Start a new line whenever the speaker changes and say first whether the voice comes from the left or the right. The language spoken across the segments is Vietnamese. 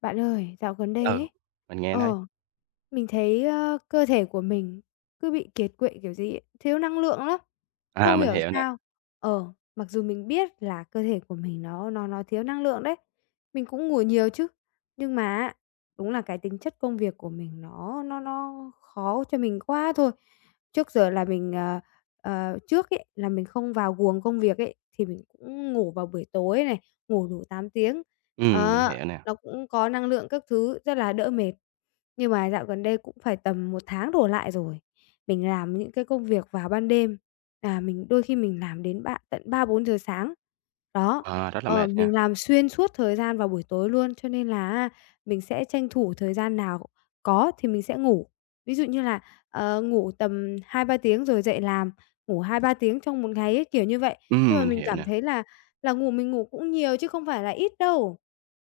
left: Bạn ơi, dạo gần đây
right: Ừ,
left: ấy,
right: mình nghe thấy.
left: ờ, mình thấy, cơ thể của mình cứ bị kiệt quệ, kiểu gì ấy, thiếu năng lượng lắm, không
right: À, mình
left: hiểu
right: hiểu nè,
left: sao. Ờ, Mặc dù mình biết là cơ thể của mình nó thiếu năng lượng đấy, mình cũng ngủ nhiều chứ, nhưng mà á, đúng là cái tính chất công việc của mình nó khó cho mình quá thôi. Trước giờ là mình, trước ấy, là mình không vào guồng công việc ấy, thì mình cũng ngủ vào buổi tối này, ngủ đủ 8 tiếng.
right: mình
left: Ờ.
right: hiểu nè,
left: Nó cũng có năng lượng các thứ, rất là đỡ mệt. Nhưng mà dạo gần đây cũng phải tầm một tháng đổ lại rồi, mình làm những cái công việc vào ban đêm, là mình đôi khi mình làm đến ba tận 3:00-4:00 sáng. Đó,
right: rất là mệt nha.
left: mình làm xuyên suốt thời gian vào buổi tối luôn, cho nên là mình sẽ tranh thủ thời gian nào có thì mình sẽ ngủ. Ví dụ như là, ngủ tầm hai ba tiếng rồi dậy làm, ngủ hai ba tiếng trong một ngày ấy, kiểu như vậy. Nhưng mà
right: Mình
left: mình
right: hiểu
left: cảm
right: nè,
left: thấy là ngủ mình ngủ cũng nhiều chứ không phải là ít đâu.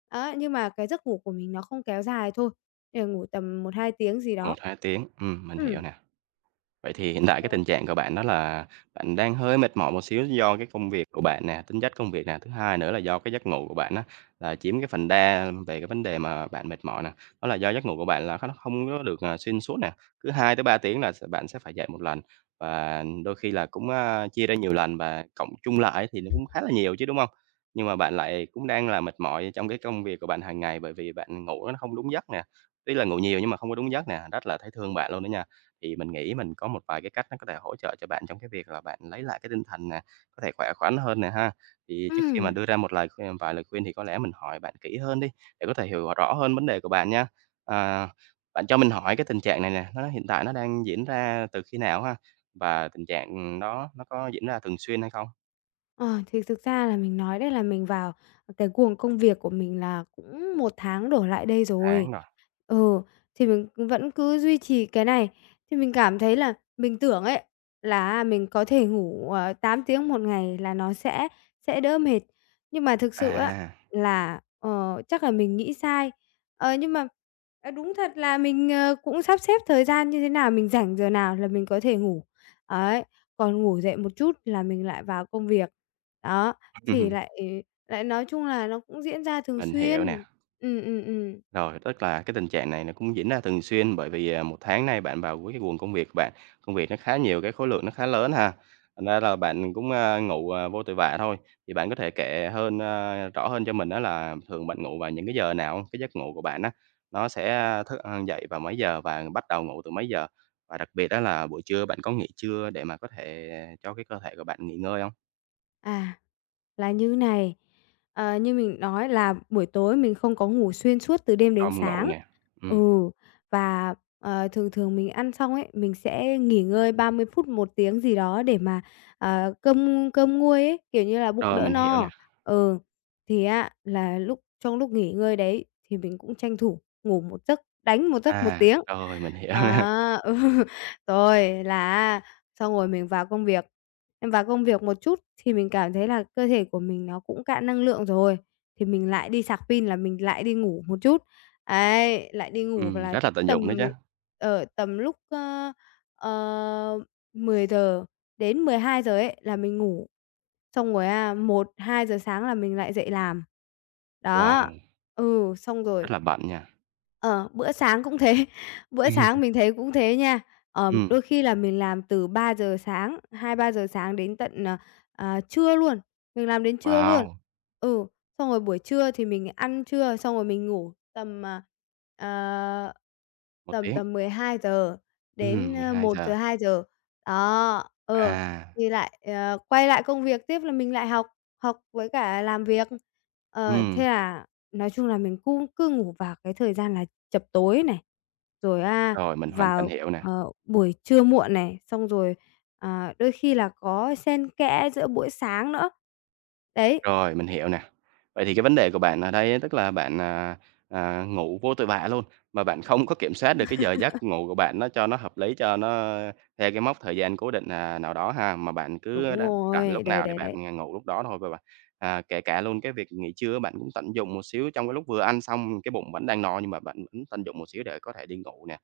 left: Á, nhưng mà cái giấc ngủ của mình nó không kéo dài thôi để ngủ tầm một hai tiếng gì đó.
right: một 2 tiếng, mình hiểu
left: Ừm,
right: nè. Vậy thì hiện tại cái
left: đấy.
right: tình trạng của bạn đó là bạn đang hơi mệt mỏi một xíu do cái công việc của bạn nè, tính chất công việc nè, thứ hai nữa là do cái giấc ngủ của bạn đó là chiếm cái phần đa về cái vấn đề mà bạn mệt mỏi nè. Đó là do giấc ngủ của bạn là nó không có được, xuyên suốt nè, cứ hai tới ba tiếng là bạn sẽ phải dậy một lần và đôi khi là cũng, chia ra nhiều lần và cộng chung lại thì nó cũng khá là nhiều chứ, đúng không? Nhưng mà bạn lại cũng đang là mệt mỏi trong cái công việc của bạn hàng ngày bởi vì bạn ngủ nó không đúng giấc nè, tuy là ngủ nhiều nhưng mà không có đúng giấc nè, rất là thấy thương bạn luôn đó nha. Thì mình nghĩ mình có một vài cái cách nó có thể hỗ trợ cho bạn trong cái việc là bạn lấy lại cái tinh thần nè, có thể khỏe khoắn hơn nè ha. Thì trước khi mà
left: Ừm,
right: đưa ra một lời khuyên vài lời khuyên thì có lẽ mình hỏi bạn kỹ hơn đi, để có thể hiểu rõ hơn vấn đề của bạn nha. À, bạn cho mình hỏi cái tình trạng này nè, nó hiện tại nó đang diễn ra từ khi nào ha? Và tình trạng, đó nó có diễn ra thường xuyên hay không?
left: Ờ, thì thực ra là mình nói đấy là mình vào cái guồng công việc của mình là cũng một tháng đổ lại đây rồi.
right: Tháng rồi.
left: Ừ, thì mình cũng vẫn cứ duy trì cái này, thì mình cảm thấy là mình tưởng ấy, là mình có thể ngủ, 8 tiếng một ngày là nó sẽ đỡ mệt. Nhưng mà thực sự á
right: À,
left: là, ờ, chắc là mình nghĩ sai. Ờ, nhưng mà, đúng thật là mình, cũng sắp xếp thời gian như thế nào, mình rảnh giờ nào là mình có thể ngủ. Ấy, còn ngủ dậy một chút là mình lại vào công việc. Đó, thì lại lại nói chung là nó cũng diễn ra thường
right: mình hiểu nè.
left: xuyên. Ừm, ừm, ừm.
right: Rồi, tức là cái tình trạng này nó cũng diễn ra thường xuyên bởi vì, 1 tháng nay bạn vào với cái guồng công việc của bạn, công việc nó khá nhiều, cái khối lượng nó khá lớn ha, thành ra là bạn cũng, ngủ, vô tội vạ thôi. Thì bạn có thể kể hơn, rõ hơn cho mình đó là thường bạn ngủ vào những cái giờ nào hông? Cái giấc ngủ của bạn á, nó sẽ thức dậy vào mấy giờ và bắt đầu ngủ từ mấy giờ? Và đặc biệt đó là buổi trưa bạn có nghỉ trưa để mà có thể cho cái cơ thể của bạn nghỉ ngơi không?
left: À, là như này, như mình nói là buổi tối mình không có ngủ xuyên suốt từ đêm đến
right: Không ngủ
left: sáng.
right: nè, ừm,
left: Ừ, và, thường thường mình ăn xong ấy, mình sẽ nghỉ ngơi 30 phút, một tiếng gì đó để mà, cơm cơm nguôi ấy, kiểu như là, bụng
right: rồi
left: đỡ
right: mình hiểu nè,
left: no. Ừ, thì á là trong lúc nghỉ ngơi đấy thì mình cũng tranh thủ ngủ một giấc, đánh một giấc một
right: à,
left: tiếng.
right: rồi mình hiểu nè,
left: À, ừ, rồi là xong rồi mình vào công việc, em vào công việc một chút thì mình cảm thấy là cơ thể của mình nó cũng cạn năng lượng rồi, thì mình lại đi sạc pin là mình lại đi ngủ một chút. Ấy, lại đi ngủ và là
right: rất là tận
left: tầm
right: dụng đó chứ.
left: ở tầm lúc, ơ, ờ, 10:00 đến mười hai giờ ấy là mình ngủ, xong rồi à một hai giờ sáng là mình lại dậy làm. Đó,
right: Wow,
left: ừ, xong rồi
right: rất là bận nha.
left: Ờ, bữa sáng cũng thế, bữa sáng mình thấy cũng thế nha. Ờ,
right: Ừm,
left: đôi khi là mình làm từ ba giờ sáng, hai ba giờ sáng đến tận trưa luôn, mình làm đến trưa luôn.
right: wow,
left: Ừ, xong rồi buổi trưa thì mình ăn trưa, xong rồi mình ngủ tầm, à, ờ,
right: một
left: tầm
right: tiếng,
left: tầm mười hai giờ đến,
right: mười
left: à,
right: hai
left: một giờ
right: giờ.
left: hai giờ. Đó, ờ,
right: À,
left: thì lại, quay lại công việc tiếp là mình lại học, học với cả làm việc. Ờ,
right: ừm,
left: thế là nói chung là mình cũng cứ ngủ vào cái thời gian là chập tối này, rồi, a,
right: rồi, mình hoàn toàn
left: vào,
right: hiểu nè.
left: buổi trưa muộn này, xong rồi, à, đôi khi là có xen kẽ giữa buổi sáng nữa. Đấy,
right: Rồi, mình hiểu nè. Vậy thì cái vấn đề của bạn ở đây á, tức là bạn, ngủ vô tội vạ luôn, mà bạn không có kiểm soát được cái giờ giấc ngủ của bạn nó cho nó hợp lý, cho nó theo cái mốc thời gian cố định, nào đó ha, mà bạn cứ
left: đúng
right: đa rảnh
left: rồi,
right: lúc
left: đấy,
right: nào thì
left: đấy,
right: bạn,
left: đấy.
right: ngủ lúc đó thôi và bạn kể cả luôn cái việc nghỉ trưa bạn cũng tận dụng một xíu trong cái lúc vừa ăn xong, cái bụng vẫn đang no nhưng mà bạn vẫn tận dụng một xíu để có thể đi ngủ nè.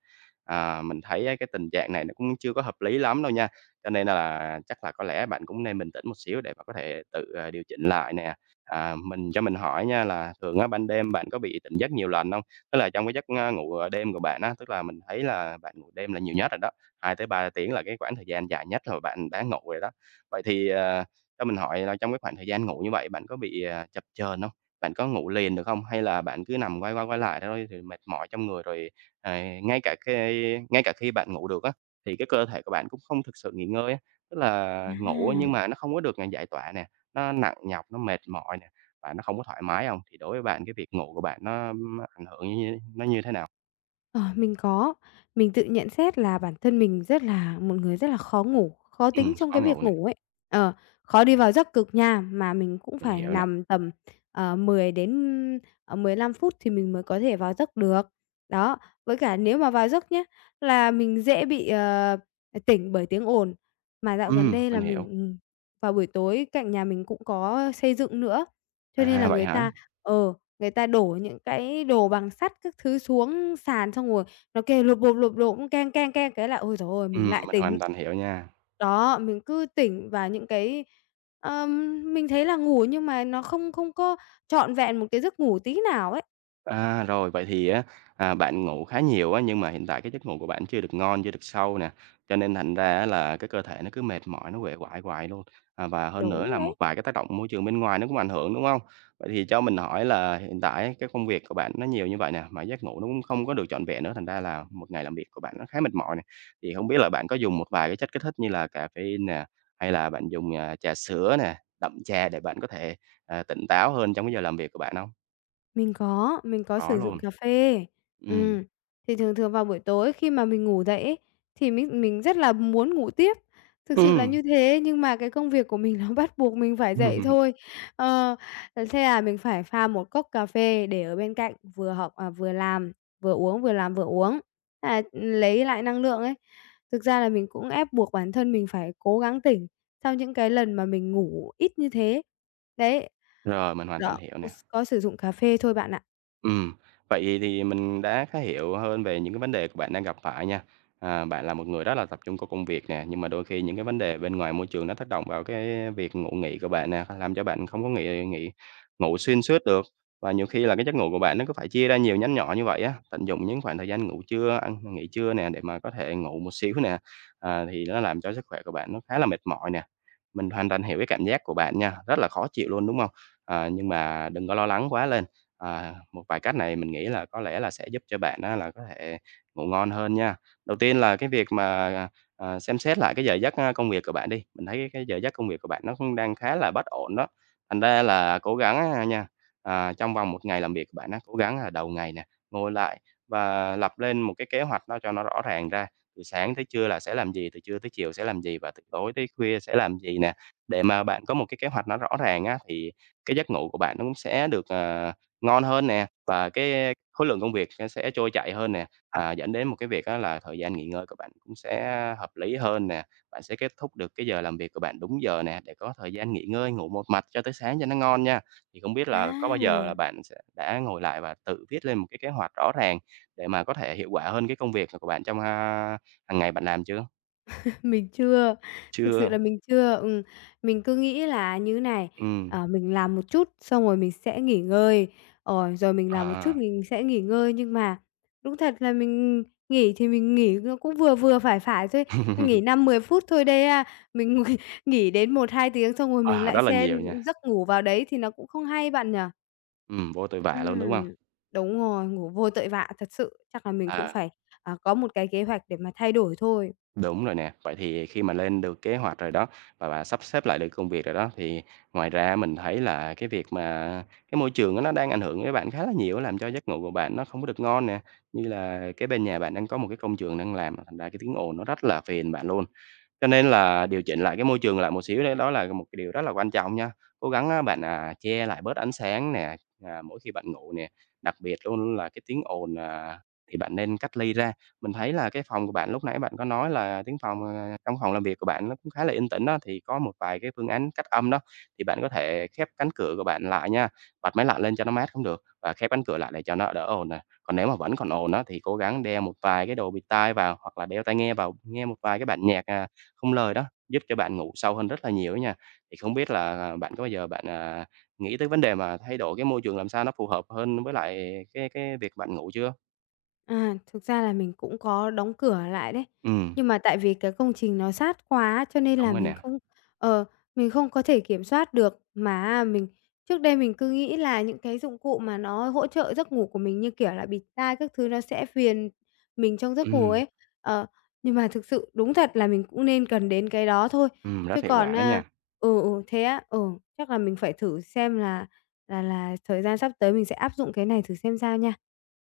right: Mình thấy á, cái tình trạng này nó cũng chưa có hợp lý lắm đâu nha. Cho nên là chắc là có lẽ bạn cũng nên bình tĩnh một xíu để mà có thể tự, điều chỉnh lại nè. Mình cho mình hỏi nha là thường á ban đêm bạn có bị tỉnh giấc nhiều lần không? Tức là trong cái giấc, ngủ, đêm của bạn á, tức là mình thấy là bạn ngủ đêm là nhiều nhất rồi đó, hai tới ba tiếng là cái khoảng thời gian dài nhất rồi bạn đã ngủ rồi đó. Vậy thì, cho mình hỏi là trong cái khoảng thời gian ngủ như vậy bạn có bị, chập chờn không? Bạn có ngủ liền được không? Hay là bạn cứ nằm quay qua quay lại thôi thì mệt mỏi trong người rồi, ờ, ngay cả khi ngay cả khi bạn ngủ được á, thì cái cơ thể của bạn cũng không thực sự nghỉ ngơi á. Tức là ngủ á, nhưng
left: À.
right: mà nó không có được, giải tỏa nè, nó nặng nhọc, nó mệt mỏi nè, và nó không có thoải mái hông? Thì đối với bạn cái việc ngủ của bạn nó, ảnh hưởng như nó như thế nào?
left: Ờ, mình có. Mình tự nhận xét là bản thân mình rất là một người rất là khó ngủ, khó tính trong
right: Khó
left: cái việc
right: ngủ nè,
left: ngủ ấy. Ờ, khó đi vào giấc cực nha, mà mình cũng
right: mình
left: phải
right: hiểu nè.
left: nằm tầm 10 đến, 15 phút thì mình mới có thể vào giấc được. Đó, với cả nếu mà vào giấc nhé là mình dễ bị tỉnh bởi tiếng ồn. Mà dạo gần đây là
right: Mình
left: mình
right: hiểu.
left: ừm, vào buổi tối cạnh nhà mình cũng có xây dựng nữa, cho nên là
right: À, vậy
left: người
right: hả?
left: ta ờ. Người ta đổ những cái đồ bằng sắt các thứ xuống sàn, xong rồi nó kêu lộp bộp, keng, keng, keng, cái là ôi giời ơi, mình lại
right: Mình
left: tỉnh.
right: hoàn toàn hiểu nha.
left: Đó, mình cứ tỉnh và những cái mình thấy là ngủ nhưng mà nó không không có trọn vẹn một cái giấc ngủ tí nào ấy.
right: Rồi, vậy thì á, bạn ngủ khá nhiều á, nhưng mà hiện tại cái giấc ngủ của bạn chưa được ngon, chưa được sâu nè, cho nên thành ra á là cái cơ thể nó cứ mệt mỏi, nó uể oải hoài luôn. Và hơn nữa
left: Đúng
right: là một
left: đấy.
right: vài cái tác động môi trường bên ngoài nó cũng ảnh hưởng, đúng không? Vậy thì cho mình hỏi là hiện tại cái công việc của bạn nó nhiều như vậy nè, mà giấc ngủ nó cũng không có được trọn vẹn nữa, thành ra là một ngày làm việc của bạn nó khá mệt mỏi nè. Thì không biết là bạn có dùng một vài cái chất kích thích như là caffeine nè, hay là bạn dùng, trà sữa nè, đậm trà để bạn có thể, tỉnh táo hơn trong cái giờ làm việc của bạn không?
left: Mình có
right: Có
left: sử dụng
right: luôn.
left: cà phê.
right: Ừm,
left: Ừm, thì thường thường vào buổi tối khi mà mình ngủ dậy ấy, thì mình rất là muốn ngủ tiếp, thực sự là
right: ừm,
left: như thế, nhưng mà cái công việc của mình nó bắt buộc mình phải dậy thôi. Ờ, ờ, thế là mình phải pha một cốc cà phê để ở bên cạnh, vừa học à, vừa làm, vừa uống, vừa làm vừa uống, à, lấy lại năng lượng ấy. Thực ra là mình cũng ép buộc bản thân mình phải cố gắng tỉnh sau những cái lần mà mình ngủ ít như thế. Đấy.
right: rồi, mình hoàn toàn
left: Đó.
right: hiểu
left: Ôi,
right: nè.
left: có sử dụng cà phê thôi bạn ạ.
right: Ừm, vậy thì mình đã khá hiểu hơn về những cái vấn đề của bạn đang gặp phải nha. Bạn là một người rất là tập trung vào công việc nè, nhưng mà đôi khi những cái vấn đề bên ngoài môi trường nó tác động vào cái việc ngủ nghỉ của bạn nè, làm cho bạn không có nghỉ nghỉ ngủ xuyên suốt được. Và nhiều khi là cái giấc ngủ của bạn nó cứ phải chia ra nhiều nhánh nhỏ như vậy á, tận dụng những khoảng thời gian ngủ trưa, ăn nghỉ trưa nè để mà có thể ngủ một xíu nè, thì nó làm cho sức khỏe của bạn nó khá là mệt mỏi nè. Mình hoàn toàn hiểu cái cảm giác của bạn nha, rất là khó chịu luôn, đúng không? Nhưng mà đừng có lo lắng quá lên. Ờ, một vài cách này mình nghĩ là có lẽ là sẽ giúp cho bạn á là có thể ngủ ngon hơn nha. Đầu tiên là cái việc mà, xem xét lại cái giờ giấc, công việc của bạn đi, mình thấy cái giờ giấc công việc của bạn nó cũng đang khá là bất ổn đó. Thành ra là cố gắng á nha, trong vòng một ngày làm việc của bạn á, cố gắng là đầu ngày nè, ngồi lại và lập lên một cái kế hoạch nó cho nó rõ ràng ra, từ sáng tới trưa là sẽ làm gì, từ trưa tới chiều sẽ làm gì và từ tối tới khuya sẽ làm gì nè. Để mà bạn có một cái kế hoạch nó rõ ràng á, thì cái giấc ngủ của bạn nó cũng sẽ được, ờ, ngon hơn nè, và cái khối lượng công việc nó sẽ trôi chảy hơn nè, dẫn đến một cái việc á là thời gian nghỉ ngơi của bạn cũng sẽ hợp lý hơn nè. Bạn sẽ kết thúc được cái giờ làm việc của bạn đúng giờ nè, để có thời gian nghỉ ngơi, ngủ một mạch cho tới sáng cho nó ngon nha. Thì không biết là có bao giờ là
left: À!
right: bạn sẽ đã ngồi lại và tự viết lên một cái kế hoạch rõ ràng để mà có thể hiệu quả hơn cái công việc của bạn trong, hàng ngày bạn làm chưa?
left: Mình chưa, thực sự
right: Chưa,
left: là mình chưa, mình cứ nghĩ là như này,
right: ừm,
left: mình làm một chút xong rồi mình sẽ nghỉ ngơi, rồi mình làm một chút
right: à.
left: mình sẽ nghỉ ngơi. Nhưng mà đúng thật là mình nghỉ thì mình nghỉ nó cũng vừa vừa phải phải thôi, nghỉ năm mười phút thôi đấy a. Mình nghỉ đến một hai tiếng xong rồi mình
right: À,
left: lại
right: rất là
left: xen
right: nhiều nha,
left: giấc ngủ vào đấy thì nó cũng không hay bạn nhỉ?
right: vô tội vạ luôn, đúng không?
left: Ừm, đúng rồi, ngủ vô tội vạ thật sự. Chắc là mình cũng
right: À.
left: phải, à, có một cái kế hoạch để mà thay đổi thôi.
right: Đúng rồi nè. Vậy thì khi mà lên được kế hoạch rồi đó, và bạn sắp xếp lại được công việc rồi đó, thì ngoài ra mình thấy là cái việc mà cái môi trường á nó đang ảnh hưởng với bạn khá là nhiều làm cho giấc ngủ của bạn nó không có được ngon nè. Như là cái bên nhà bạn đang có một cái công trường đang làm, thành ra cái tiếng ồn nó rất là phiền bạn luôn. Cho nên là điều chỉnh lại cái môi trường lại một xíu đấy, đó là một cái điều rất là quan trọng nha. Cố gắng á bạn, che lại bớt ánh sáng nè, mỗi khi bạn ngủ nè, đặc biệt luôn là cái tiếng ồn, thì bạn nên cách ly ra. Mình thấy là cái phòng của bạn lúc nãy bạn có nói là tiếng phòng, trong phòng làm việc của bạn nó cũng khá là yên tĩnh đó thì có một vài cái phương án cách âm đó, thì bạn có thể khép cánh cửa của bạn lại nha, bật máy lạnh lên cho nó mát cũng được và khép cánh cửa lại để cho nó đỡ ồn nè. Còn nếu mà vẫn còn ồn á, thì cố gắng đeo một vài cái đồ bịt tai vào hoặc là đeo tai nghe vào, nghe một vài cái bản nhạc, không lời đó, giúp cho bạn ngủ sâu hơn rất là nhiều á nha. Thì không biết là, bạn có bao giờ bạn, nghĩ tới vấn đề mà thay đổi cái môi trường làm sao nó phù hợp hơn với lại cái việc bạn ngủ chưa?
left: À, thực ra là mình cũng có đóng cửa lại đấy.
right: Ừ,
left: Nhưng mà tại vì cái công trình nó sát quá cho nên
right: đúng
left: là
right: rồi nè.
left: ờ, mình không có thể kiểm soát được. Mà mình trước đây mình cứ nghĩ là những cái dụng cụ mà nó hỗ trợ giấc ngủ của mình như, kiểu là, bịt tai các thứ nó sẽ phiền mình trong giấc
right: Ừ.
left: ngủ ấy. Ờ, nhưng mà thực sự đúng thật là mình cũng nên cần đến cái đó thôi.
right: Ừ, rất
left: Chứ
right: hiệu
left: còn
right: quả đó
left: á
right: nha.
left: thế á, ừ, chắc là mình phải thử xem là là thời gian sắp tới mình sẽ áp dụng cái này thử xem sao nha.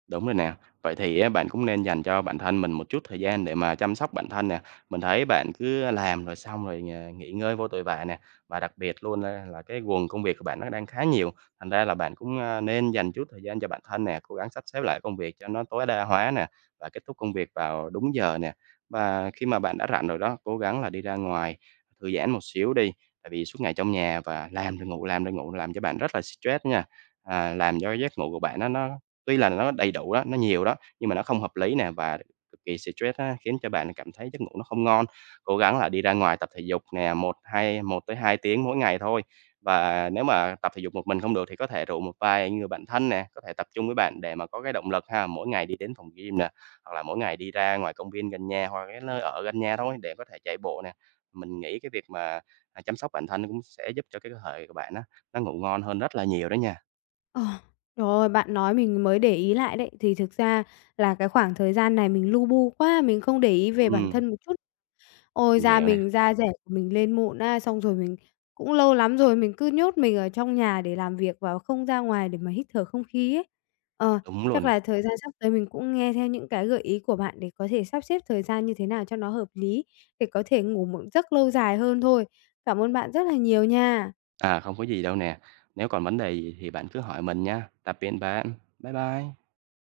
right: Đúng rồi nè. Vậy thì á, bạn cũng nên dành cho bản thân mình một chút thời gian để mà chăm sóc bản thân nè. Mình thấy bạn cứ làm rồi xong rồi nghỉ nghỉ ngơi vô tội vạ nè. Và đặc biệt luôn á, là cái guồng công việc của bạn nó đang khá nhiều. Thành ra là bạn cũng à, nên dành chút thời gian cho bản thân nè, cố gắng sắp xếp lại công việc cho nó tối đa hóa nè và kết thúc công việc vào đúng giờ nè. Và khi mà bạn đã rảnh rồi đó, cố gắng là đi ra ngoài thư giãn một xíu đi. Tại vì suốt ngày trong nhà và làm rồi ngủ, làm rồi ngủ làm cho bạn rất là stress nha. Làm cho giấc ngủ của bạn nó tuy là nó đầy đủ đó, nó nhiều đó, nhưng mà nó không hợp lý nè và cực kỳ stress á, khiến cho bạn cảm thấy giấc ngủ nó không ngon. Cố gắng là đi ra ngoài tập thể dục nè, một tới hai tiếng mỗi ngày thôi. Và nếu mà tập thể dục một mình không được thì có thể rủ một vài người bạn thân nè, có thể tập trung với bạn để mà có cái động lực ha, mỗi ngày đi đến phòng gym nè, hoặc là mỗi ngày đi ra ngoài công viên gần nhà hoặc cái nơi ở gần nhà thôi để có thể chạy bộ nè. Mình nghĩ cái việc mà, chăm sóc bản thân cũng sẽ giúp cho cái cơ thể của bạn á, nó ngủ ngon hơn rất là nhiều đó nha.
left: Ờ, trời ơi, bạn nói mình mới để ý lại đấy. Thì thực ra là cái khoảng thời gian này mình lu bu quá, mình không để ý về bản
right: Ừm,
left: thân một chút. Ôi,
right: mình
left: da
right: hiểu nè,
left: mình da dẻ của mình lên mụn á, xong rồi mình cũng lâu lắm rồi mình cứ nhốt mình ở trong nhà để làm việc và không ra ngoài để mà hít thở không khí ấy. Ờ,
right: đúng
left: chắc
right: luôn nè.
left: là thời gian sắp tới mình cũng nghe theo những cái gợi ý của bạn để có thể sắp xếp thời gian như thế nào cho nó hợp lý, để có thể ngủ một giấc lâu dài hơn thôi. Cảm ơn bạn rất là nhiều nha.
right: Không có gì đâu nè. Nếu còn vấn đề gì thì bạn cứ hỏi mình nha. Tạm biệt bạn. Bye bye.